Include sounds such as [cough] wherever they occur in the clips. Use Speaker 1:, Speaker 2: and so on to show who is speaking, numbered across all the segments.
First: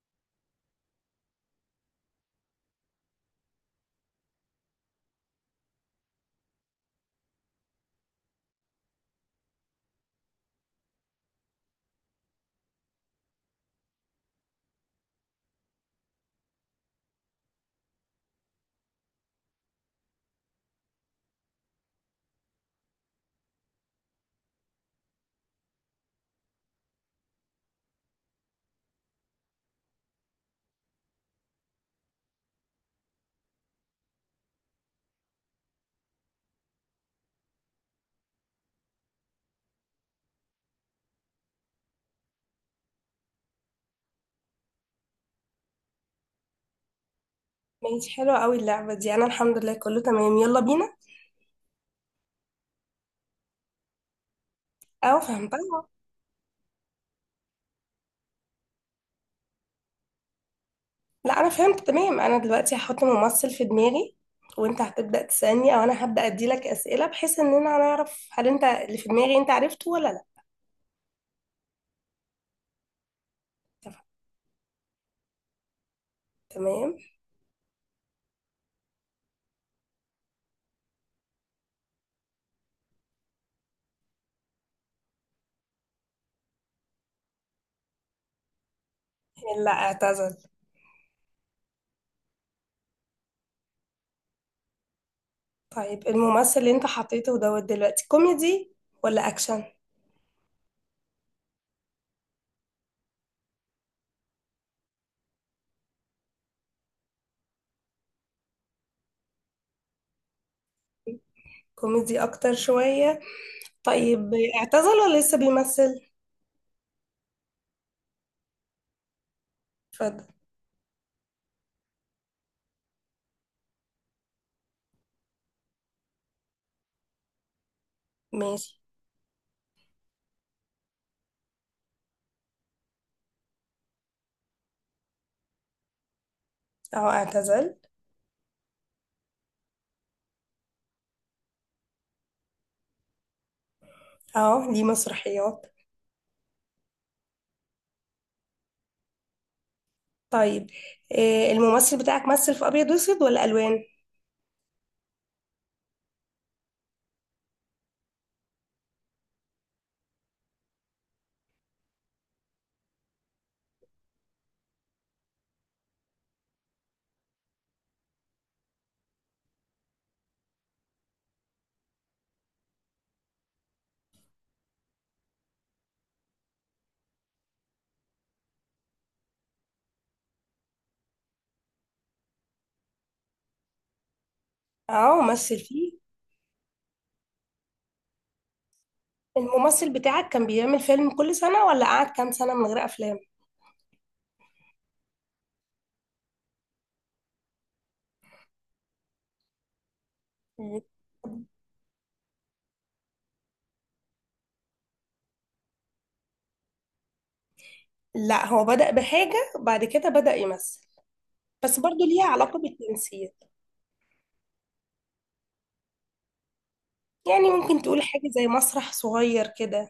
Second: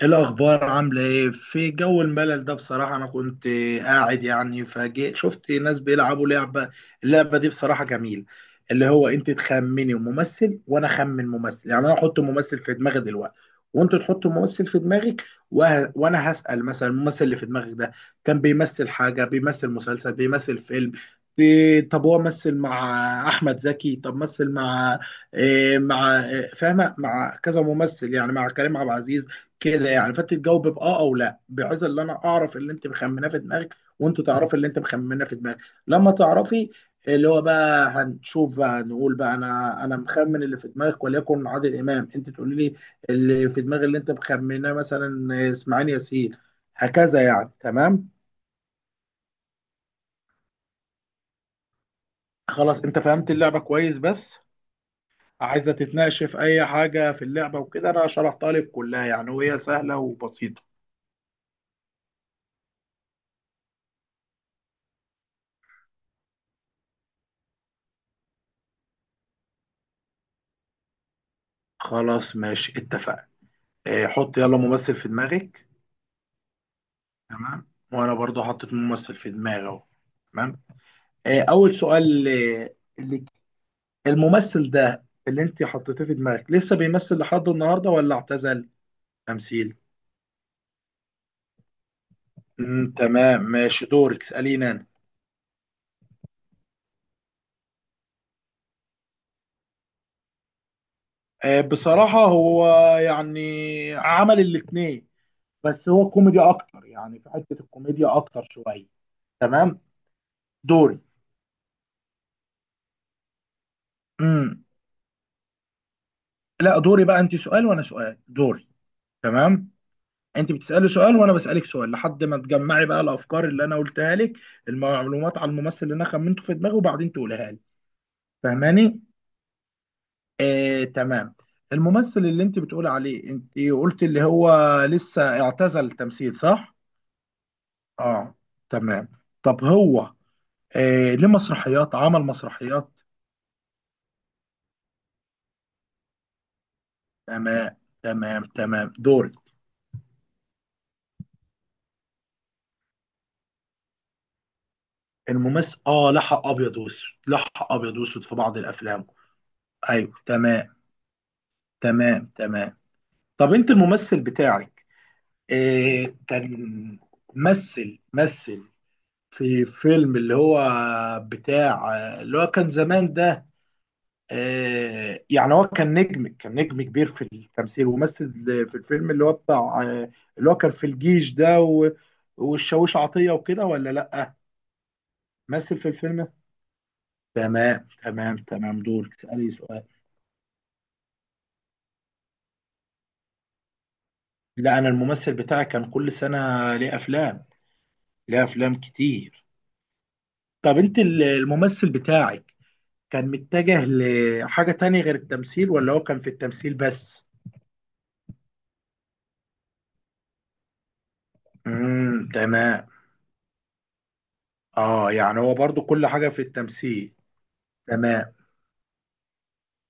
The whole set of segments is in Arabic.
Speaker 1: ايه الاخبار؟ عامله ايه في جو الملل ده؟ بصراحه انا كنت قاعد يعني فجأة شفت ناس بيلعبوا لعبه. اللعبه دي بصراحه جميل. اللي هو انت تخمني ممثل وانا اخمن ممثل، يعني انا احط ممثل في دماغي دلوقتي وانت تحط ممثل في دماغك. وانا هسأل مثلا الممثل اللي في دماغك ده كان بيمثل حاجه، بيمثل مسلسل، بيمثل فيلم. طب هو مثل مع احمد زكي؟ طب مثل مع إيه؟ مع إيه فاهمه، مع كذا ممثل يعني مع كريم عبد العزيز كده؟ يعني فانت تجاوب باه او لا، بحيث ان انا اعرف اللي انت مخمناه في دماغك وانت تعرفي اللي انت مخمناه في دماغك. لما تعرفي اللي هو بقى، هنشوف بقى، نقول بقى انا مخمن اللي في دماغك وليكن عادل امام. انت تقولي لي اللي في دماغ اللي انت مخمناه مثلا اسماعيل ياسين. هكذا يعني. تمام.
Speaker 2: ماشي، حلوة قوي اللعبة دي. أنا الحمد لله كله تمام. يلا بينا.
Speaker 1: خلاص انت فهمت اللعبه كويس؟ بس
Speaker 2: أو
Speaker 1: عايزه
Speaker 2: فهمتها.
Speaker 1: تتناقش في اي حاجه في اللعبه وكده؟ انا شرحتها لك كلها يعني، وهي سهله وبسيطه.
Speaker 2: لا، أنا فهمت تمام. أنا دلوقتي هحط ممثل في دماغي، وأنت هتبدأ تسألني، أو أنا هبدأ أديلك أسئلة بحيث إننا هنعرف هل أنت اللي في دماغي أنت عرفته ولا لا.
Speaker 1: خلاص ماشي اتفقنا.
Speaker 2: تف-
Speaker 1: اه، حط يلا ممثل في دماغك.
Speaker 2: تمام.
Speaker 1: تمام. وانا برضو حطيت ممثل في دماغي اهو. تمام. اول سؤال، آه، اللي الممثل ده اللي انت حطيته في دماغك لسه بيمثل لحد النهارده ولا اعتزل
Speaker 2: لا،
Speaker 1: تمثيل
Speaker 2: اعتزل.
Speaker 1: تمام ماشي دورك اساليني انا.
Speaker 2: طيب، الممثل اللي أنت حطيته دوت دلوقتي كوميدي ولا أكشن؟
Speaker 1: بصراحه هو يعني عمل الاتنين، بس هو كوميدي اكتر، يعني في حته الكوميديا اكتر شويه. تمام دوري.
Speaker 2: كوميدي أكتر شوية. طيب،
Speaker 1: مم.
Speaker 2: اعتزل ولا لسه بيمثل؟
Speaker 1: لا دوري، بقى انت سؤال وانا سؤال. دوري. تمام.
Speaker 2: اتفضل.
Speaker 1: انت بتسالي سؤال وانا بسالك سؤال لحد ما تجمعي بقى الافكار اللي انا قلتها لك، المعلومات عن الممثل اللي انا خمنته في دماغي، وبعدين تقولها لي.
Speaker 2: ماشي.
Speaker 1: فاهماني؟ آه تمام. الممثل اللي انت بتقولي عليه انت قلت اللي هو لسه اعتزل التمثيل، صح؟
Speaker 2: أهو اعتزل.
Speaker 1: اه تمام. طب هو ليه مسرحيات، عمل مسرحيات.
Speaker 2: أهو ليه مسرحيات.
Speaker 1: تمام تمام تمام دوري.
Speaker 2: طيب، الممثل بتاعك مثل في ابيض واسود ولا الوان؟
Speaker 1: الممثل لحق ابيض واسود، لحق ابيض واسود في بعض الافلام. ايوه تمام. تمام تمام. طب انت الممثل بتاعك إيه كان مثل في فيلم اللي هو بتاع اللي هو كان زمان ده. إيه يعني هو كان نجم كبير في التمثيل ومثل في الفيلم اللي هو بتاع، اللي هو كان في الجيش ده والشاويش عطية وكده ولا لأ؟
Speaker 2: اه، مثل
Speaker 1: مثل في
Speaker 2: فيه.
Speaker 1: الفيلم. تمام تمام تمام دورك اسألي سؤال.
Speaker 2: الممثل بتاعك كان بيعمل فيلم كل سنة ولا قعد كام سنة من غير افلام؟
Speaker 1: لا أنا الممثل بتاعي كان كل سنة ليه أفلام، ليه أفلام كتير. طب
Speaker 2: مم.
Speaker 1: أنت الممثل بتاعك كان متجه لحاجة تانية غير التمثيل ولا هو كان في التمثيل بس؟
Speaker 2: لا، هو بدأ بحاجة بعد كده بدأ يمثل، بس برضو ليها علاقة
Speaker 1: تمام.
Speaker 2: بالتمثيل.
Speaker 1: اه يعني هو برضو كل حاجة في التمثيل.
Speaker 2: يعني ممكن تقول حاجة
Speaker 1: تمام
Speaker 2: زي مسرح صغير كده.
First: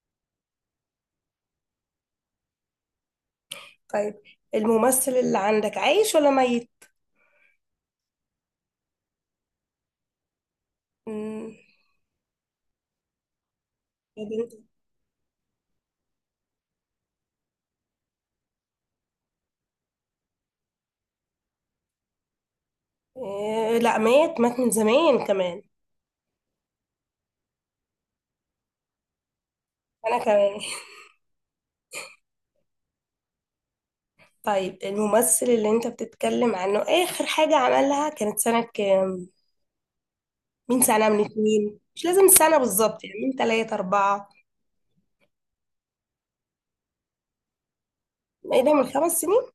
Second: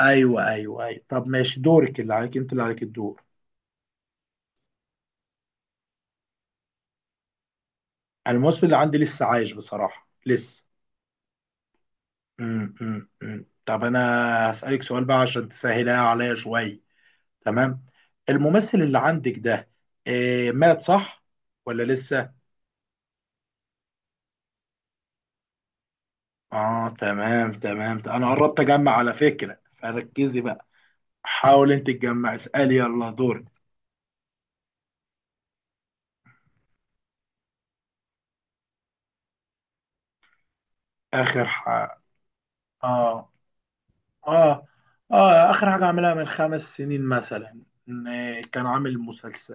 Speaker 1: ايوه ايوه ايوه. طب ماشي دورك اللي عليك، انت اللي عليك الدور.
Speaker 2: طيب، الممثل اللي عندك عايش ولا ميت؟
Speaker 1: الممثل اللي عندي لسه عايش بصراحة، لسه.
Speaker 2: مم،
Speaker 1: أمم. طب انا
Speaker 2: يا بنتي.
Speaker 1: هسألك سؤال بقى عشان تسهلها عليا شوية. تمام. الممثل اللي عندك ده إيه مات صح ولا لسه؟
Speaker 2: لا، مات مات من زمان كمان.
Speaker 1: اه تمام تمام. انا قربت اجمع على فكرة
Speaker 2: انا
Speaker 1: فركزي
Speaker 2: كمان.
Speaker 1: بقى. حاول انت تجمع اسألي يلا دورك.
Speaker 2: طيب، الممثل اللي انت بتتكلم عنه اخر حاجة عملها كانت سنة كام؟ من سنة؟ من
Speaker 1: اخر
Speaker 2: اتنين؟
Speaker 1: حاجة،
Speaker 2: مش لازم السنة بالظبط، يعني
Speaker 1: اه
Speaker 2: من تلاتة اربعة.
Speaker 1: اه اه اخر حاجة عملها من خمس سنين مثلا. إن
Speaker 2: ايه
Speaker 1: كان
Speaker 2: ده، من
Speaker 1: عامل
Speaker 2: 5 سنين؟
Speaker 1: مسلسل،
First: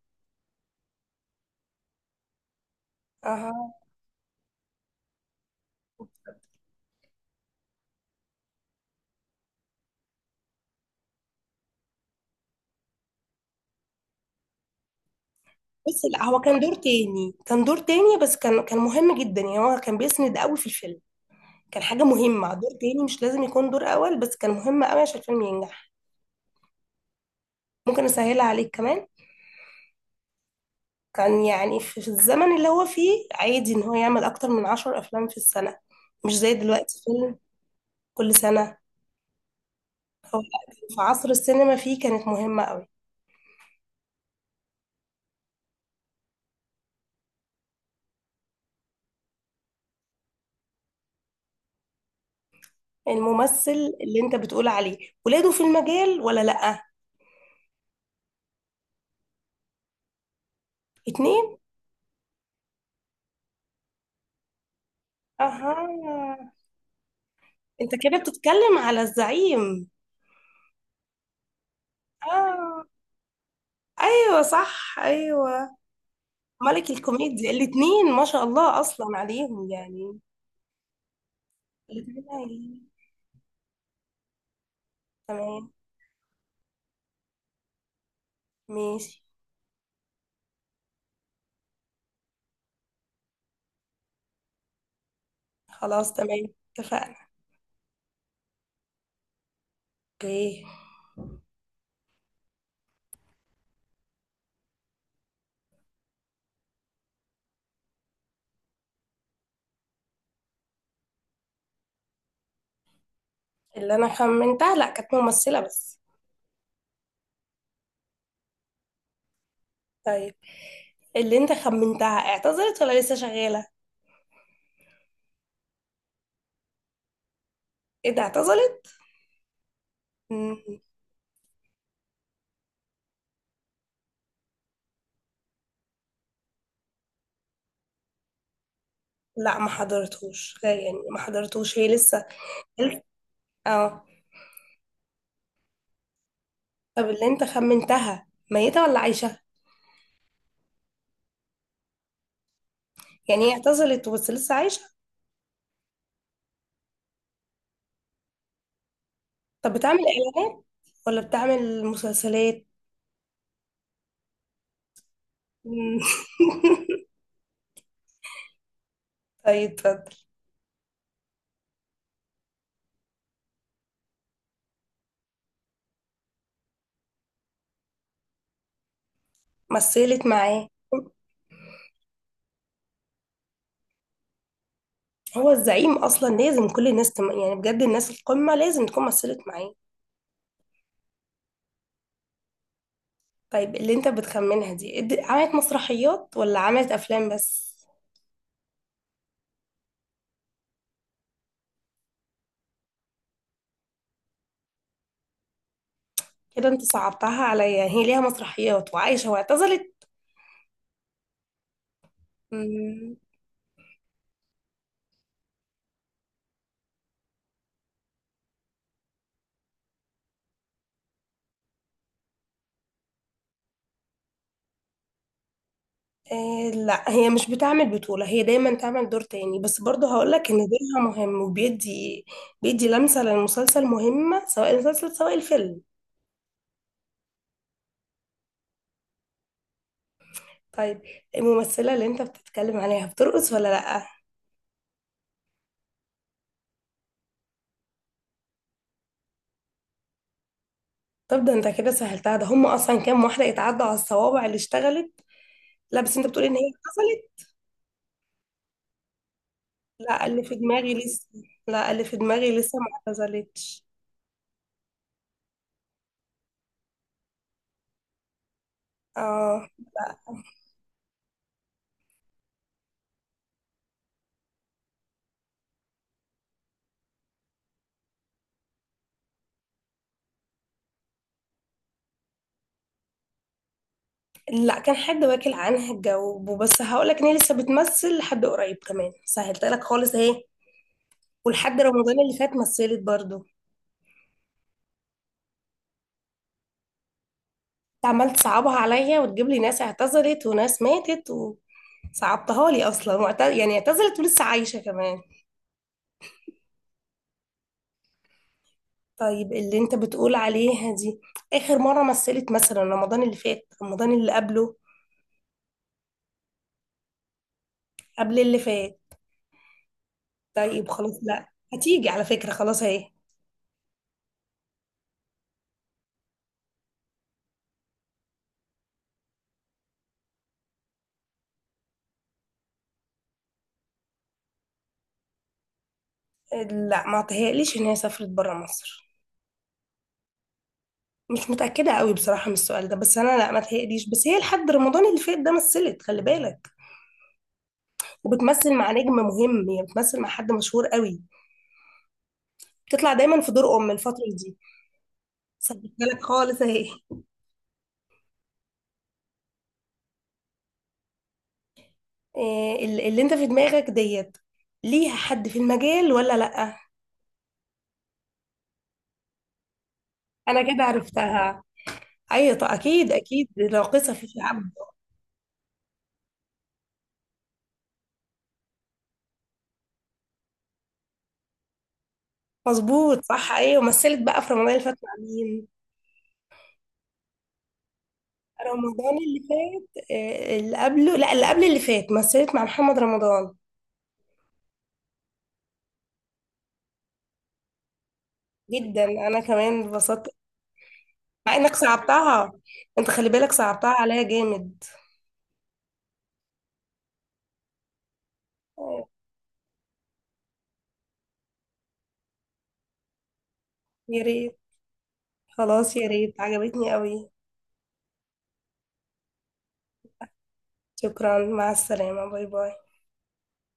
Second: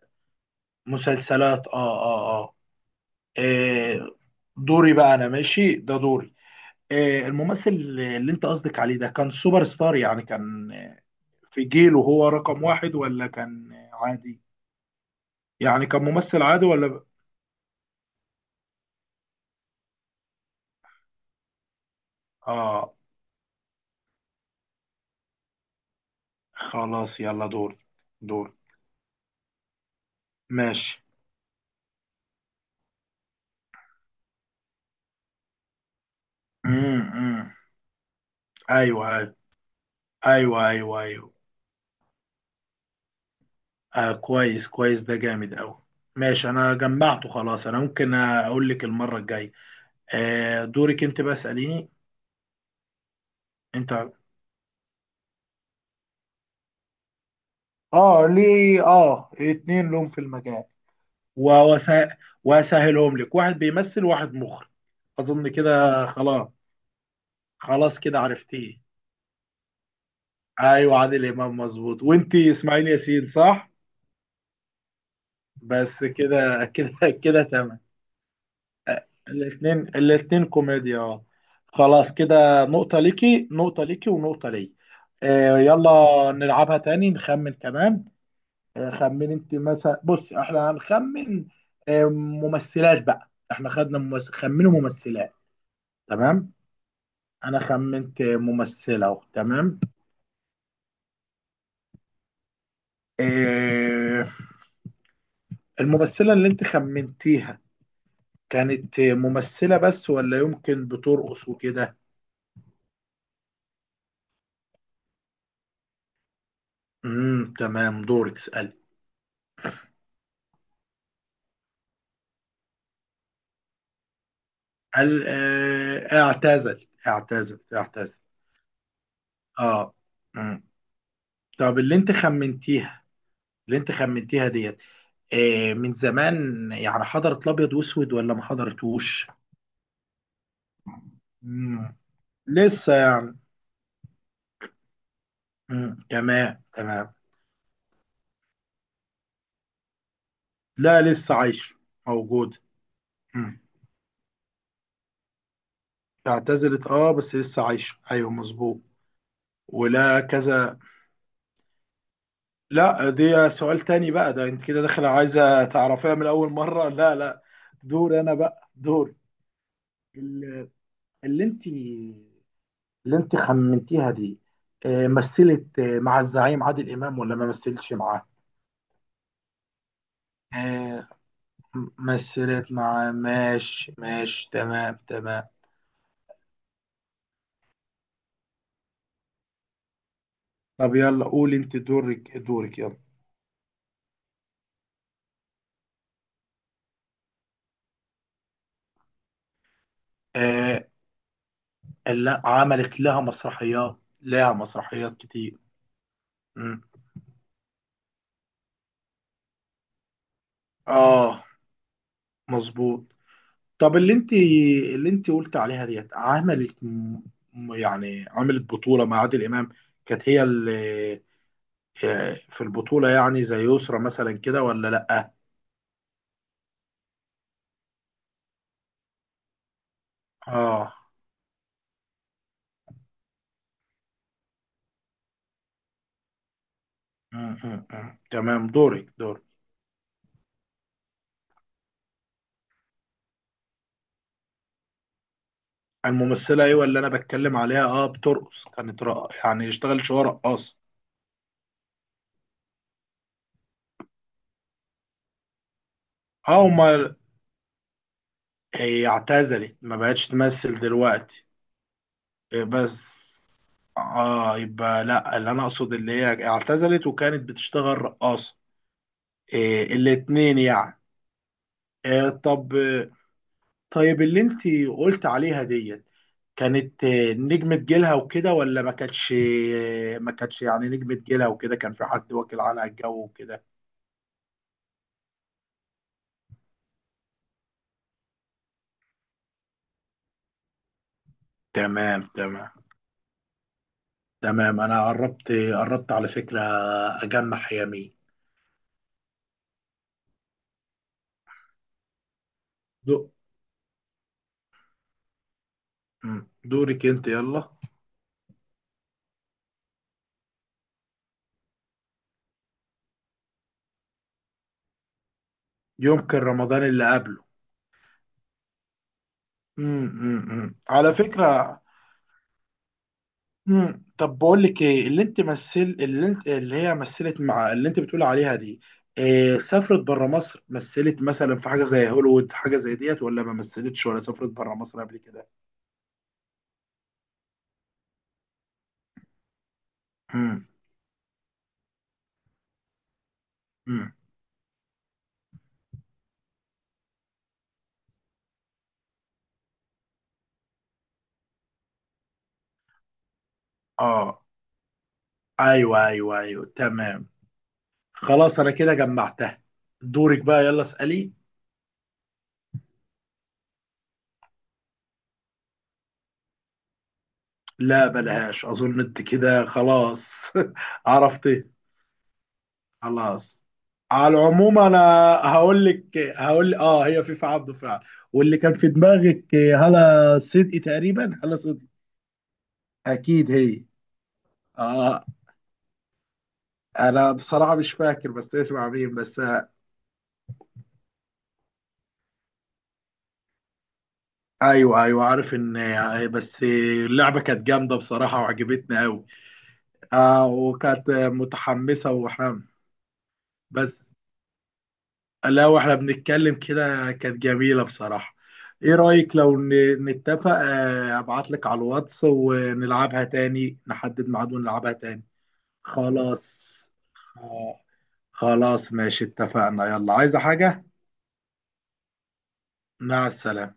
Speaker 1: مسلسلات. اه اه اه
Speaker 2: اها.
Speaker 1: آه، دوري بقى انا ماشي ده دوري. الممثل اللي انت قصدك عليه ده كان سوبر ستار، يعني كان، في جيله هو رقم واحد ولا كان عادي؟ يعني
Speaker 2: بس
Speaker 1: كان
Speaker 2: لا، هو
Speaker 1: ممثل
Speaker 2: كان
Speaker 1: عادي
Speaker 2: دور
Speaker 1: ولا
Speaker 2: تاني كان دور تاني بس كان مهم جدا. يعني هو كان بيسند قوي في الفيلم، كان حاجة مهمة. دور
Speaker 1: اه
Speaker 2: تاني مش لازم يكون دور اول بس كان مهم قوي عشان الفيلم ينجح.
Speaker 1: خلاص يلا دوري.
Speaker 2: ممكن اسهلها
Speaker 1: دوري
Speaker 2: عليك كمان؟
Speaker 1: ماشي.
Speaker 2: كان يعني في الزمن اللي هو فيه عادي ان هو يعمل اكتر من 10 افلام في السنة، مش زي دلوقتي فيلم
Speaker 1: امم
Speaker 2: كل سنة.
Speaker 1: ايوه
Speaker 2: هو
Speaker 1: ايوه ايوه
Speaker 2: في عصر
Speaker 1: ايوه.
Speaker 2: السينما فيه كانت مهمة قوي.
Speaker 1: كويس كويس ده جامد قوي. ماشي انا جمعته خلاص، انا ممكن اقول لك المره الجايه. دورك انت بقى اساليني انت.
Speaker 2: الممثل اللي انت بتقول عليه ولاده في المجال ولا لأ؟
Speaker 1: اه ليه اتنين لهم في المجال.
Speaker 2: اتنين.
Speaker 1: وأسه- واسهلهم لك، واحد بيمثل وواحد مخرج. اظن كده خلاص.
Speaker 2: اها. انت
Speaker 1: خلاص
Speaker 2: كده
Speaker 1: كده
Speaker 2: بتتكلم
Speaker 1: عرفتيه.
Speaker 2: على الزعيم؟
Speaker 1: ايوه عادل امام مظبوط، وانت
Speaker 2: اه،
Speaker 1: اسماعيل ياسين صح.
Speaker 2: ايوه صح ايوه.
Speaker 1: بس كده
Speaker 2: ملك
Speaker 1: كده كده
Speaker 2: الكوميديا
Speaker 1: تمام.
Speaker 2: الاتنين، ما شاء الله اصلا عليهم
Speaker 1: الاثنين
Speaker 2: يعني.
Speaker 1: الاثنين كوميديا اه. خلاص
Speaker 2: الاتنين
Speaker 1: كده،
Speaker 2: عاليين.
Speaker 1: نقطة ليكي، نقطة ليكي، ونقطة لي.
Speaker 2: تمام.
Speaker 1: يلا نلعبها تاني نخمن كمان.
Speaker 2: ماشي.
Speaker 1: خمن انت مثلا بص احنا هنخمن. آه ممثلات بقى، احنا خدنا ممثل، خمنوا ممثلات.
Speaker 2: خلاص. تمام
Speaker 1: تمام.
Speaker 2: اتفقنا.
Speaker 1: انا خمنت ممثلة اهو. تمام.
Speaker 2: اوكي.
Speaker 1: آه الممثلة اللي انت خمنتيها كانت ممثلة بس ولا يمكن بترقص وكده؟
Speaker 2: اللي انا خمنتها لا، كانت ممثلة بس.
Speaker 1: تمام دورك اسألي.
Speaker 2: طيب، اللي انت خمنتها اعتذرت ولا لسه شغالة؟
Speaker 1: قال اعتزل اعتزل
Speaker 2: ايه
Speaker 1: اعتزل.
Speaker 2: ده، اعتذرت؟
Speaker 1: اه مم.
Speaker 2: مم.
Speaker 1: طب اللي انت خمنتيها، اللي انت خمنتيها ديت من زمان، يعني حضرت الابيض واسود ولا ما حضرتوش؟
Speaker 2: لا، ما حضرتوش، غير يعني ما حضرتوش، هي
Speaker 1: مم.
Speaker 2: لسه.
Speaker 1: لسه يعني.
Speaker 2: اه.
Speaker 1: مم. تمام
Speaker 2: طب
Speaker 1: تمام.
Speaker 2: اللي انت خمنتها ميتة ولا عايشة؟
Speaker 1: لا لسه عايش موجود.
Speaker 2: يعني هي
Speaker 1: مم.
Speaker 2: اعتزلت بس لسه عايشة؟
Speaker 1: اعتزلت اه بس لسه عايش ايوه مظبوط.
Speaker 2: طب بتعمل
Speaker 1: ولا
Speaker 2: اعلانات
Speaker 1: كذا؟
Speaker 2: ولا بتعمل مسلسلات؟
Speaker 1: لا دي سؤال تاني بقى ده، انت كده داخله عايزه
Speaker 2: مم.
Speaker 1: تعرفيها من اول مره.
Speaker 2: [laughs]
Speaker 1: لا لا. دور انا بقى، دور.
Speaker 2: طيب، اتفضل.
Speaker 1: اللي انت خمنتيها دي مثلت مع الزعيم عادل امام ولا ما مثلتش معاه؟
Speaker 2: مثلت معاه.
Speaker 1: آه، مثلت معاه. ماشي ماشي تمام تمام.
Speaker 2: هو الزعيم اصلا لازم كل الناس يعني بجد الناس القمة لازم تكون مثلت معاه.
Speaker 1: طب يلا قولي انت دورك دورك يلا.
Speaker 2: طيب، اللي انت بتخمنها دي عملت مسرحيات ولا عملت افلام بس؟
Speaker 1: آه، اللي عملت لها مسرحيات، لها مسرحيات كتير.
Speaker 2: كده
Speaker 1: مم.
Speaker 2: انت صعبتها عليا، هي ليها مسرحيات وعايشة واعتزلت.
Speaker 1: اه مظبوط. طب اللي انت قلت عليها ديت عملت يعني عملت بطولة مع عادل امام، كانت هي اللي في البطولة يعني زي يسرا مثلا كده ولا لأ؟
Speaker 2: آه، لا، هي مش بتعمل بطولة، هي دايما تعمل دور تاني، بس برضه هقولك ان
Speaker 1: اه
Speaker 2: دورها مهم وبيدي، لمسة للمسلسل مهمة، سواء المسلسل سواء الفيلم.
Speaker 1: م- م- م. تمام دورك دورك.
Speaker 2: طيب، الممثلة اللي انت بتتكلم عليها بترقص ولا لأ؟
Speaker 1: الممثلة، ايوه، اللي انا بتكلم عليها بترقص، كانت يعني اشتغلت شوية رقاصة.
Speaker 2: طب ده انت كده سهلتها، ده هم اصلا كام واحدة يتعدوا على الصوابع اللي اشتغلت. لا، بس انت بتقولي ان
Speaker 1: اه
Speaker 2: هي
Speaker 1: امال.
Speaker 2: حصلت.
Speaker 1: هي اعتزلت ما
Speaker 2: لا
Speaker 1: بقتش
Speaker 2: اللي في
Speaker 1: تمثل
Speaker 2: دماغي لسه
Speaker 1: دلوقتي.
Speaker 2: لا، اللي في دماغي
Speaker 1: إيه
Speaker 2: لسه ما
Speaker 1: بس.
Speaker 2: اعتزلتش.
Speaker 1: اه يبقى لا، اللي انا اقصد اللي هي اعتزلت وكانت بتشتغل رقاصة.
Speaker 2: اه،
Speaker 1: إيه الاتنين يعني. إيه طب. طيب اللي انت قلت عليها ديت كانت نجمة جيلها وكده ولا ما كانتش؟ ما كانتش يعني نجمة جيلها وكده، كان في حد واكل عنها الجو وكده.
Speaker 2: لا، كان حد واكل عنها الجو بس هقولك ان هي لسه بتمثل لحد قريب كمان، سهلت لك خالص اهي. ولحد رمضان
Speaker 1: تمام
Speaker 2: اللي فات
Speaker 1: تمام
Speaker 2: مثلت برضو انت.
Speaker 1: تمام. انا قربت، قربت على فكرة اجمع يمين.
Speaker 2: عمال تصعبها عليا وتجيب لي ناس اعتذرت وناس ماتت. وصعبتها لي اصلا
Speaker 1: دو
Speaker 2: يعني اعتذرت ولسه عايشة كمان.
Speaker 1: مم. دورك انت يلا.
Speaker 2: طيب، اللي انت بتقول عليها دي اخر مرة مثلت مثلا رمضان اللي فات، رمضان اللي قبله،
Speaker 1: يمكن رمضان اللي قبله.
Speaker 2: قبل اللي فات؟
Speaker 1: مم.
Speaker 2: طيب
Speaker 1: على
Speaker 2: خلاص، لا
Speaker 1: فكرة.
Speaker 2: هتيجي على فكرة. خلاص اهي.
Speaker 1: طب بقول لك ايه، اللي انت مثل اللي انت اللي هي مثلت مع اللي انت بتقول عليها دي، إيه سافرت بره مصر، مثلت مثلا في حاجه زي هوليوود حاجه زي ديت، ولا ما مثلتش، ولا سافرت بره مصر قبل كده؟
Speaker 2: لا، ما تهيأليش ان هي سافرت برا مصر.
Speaker 1: مم.
Speaker 2: مش متأكدة قوي بصراحة من السؤال ده، بس انا لا ما تهيأليش.
Speaker 1: مم.
Speaker 2: بس هي لحد رمضان اللي فات ده مثلت، خلي بالك. وبتمثل مع نجم مهم، يعني بتمثل مع حد مشهور قوي. بتطلع دايما في دور ام الفتره
Speaker 1: اه
Speaker 2: دي. سبتها
Speaker 1: ايوه
Speaker 2: لك
Speaker 1: ايوه
Speaker 2: خالص
Speaker 1: ايوه
Speaker 2: اهي.
Speaker 1: تمام. خلاص انا كده جمعتها. دورك بقى يلا اسالي.
Speaker 2: إيه اللي انت في دماغك ديت ليها حد في المجال ولا لا؟
Speaker 1: لا بلاش، اظن انت كده خلاص.
Speaker 2: انا كده
Speaker 1: [laughs]
Speaker 2: عرفتها.
Speaker 1: عرفت.
Speaker 2: ايوه، طب اكيد اكيد
Speaker 1: خلاص،
Speaker 2: راقصه في
Speaker 1: على
Speaker 2: شعب.
Speaker 1: العموم انا هقول لك، هقول هي فيفا عبده فعلا. واللي كان في دماغك هلا صدقي تقريبا، هلا صدقي.
Speaker 2: مظبوط صح
Speaker 1: اكيد
Speaker 2: ايوه.
Speaker 1: هي.
Speaker 2: ومثلت بقى في رمضان اللي فات مع
Speaker 1: اه
Speaker 2: مين؟
Speaker 1: انا بصراحه مش فاكر بس ايش مع مين
Speaker 2: رمضان اللي
Speaker 1: بس.
Speaker 2: فات، إيه، اللي قبله، لا اللي قبل اللي فات مثلت مع محمد رمضان.
Speaker 1: ايوه ايوه عارف ان، آه، بس آه، اللعبه كانت جامده بصراحه وعجبتني
Speaker 2: جدا،
Speaker 1: قوي.
Speaker 2: انا كمان اتبسطت.
Speaker 1: وكانت
Speaker 2: مع انك
Speaker 1: متحمسه
Speaker 2: صعبتها،
Speaker 1: وحام.
Speaker 2: انت خلي بالك صعبتها
Speaker 1: بس
Speaker 2: عليا جامد.
Speaker 1: لا، واحنا بنتكلم كده كانت جميلة بصراحة. ايه
Speaker 2: آه،
Speaker 1: رأيك لو نتفق، ابعت لك على الواتس ونلعبها تاني،
Speaker 2: يا
Speaker 1: نحدد ميعاد
Speaker 2: ريت.
Speaker 1: ونلعبها تاني.
Speaker 2: خلاص، يا ريت
Speaker 1: خلاص.
Speaker 2: عجبتني قوي.
Speaker 1: آه، خلاص ماشي اتفقنا، يلا عايزة حاجة؟
Speaker 2: شكرا، مع السلامة، باي باي.
Speaker 1: مع السلامة.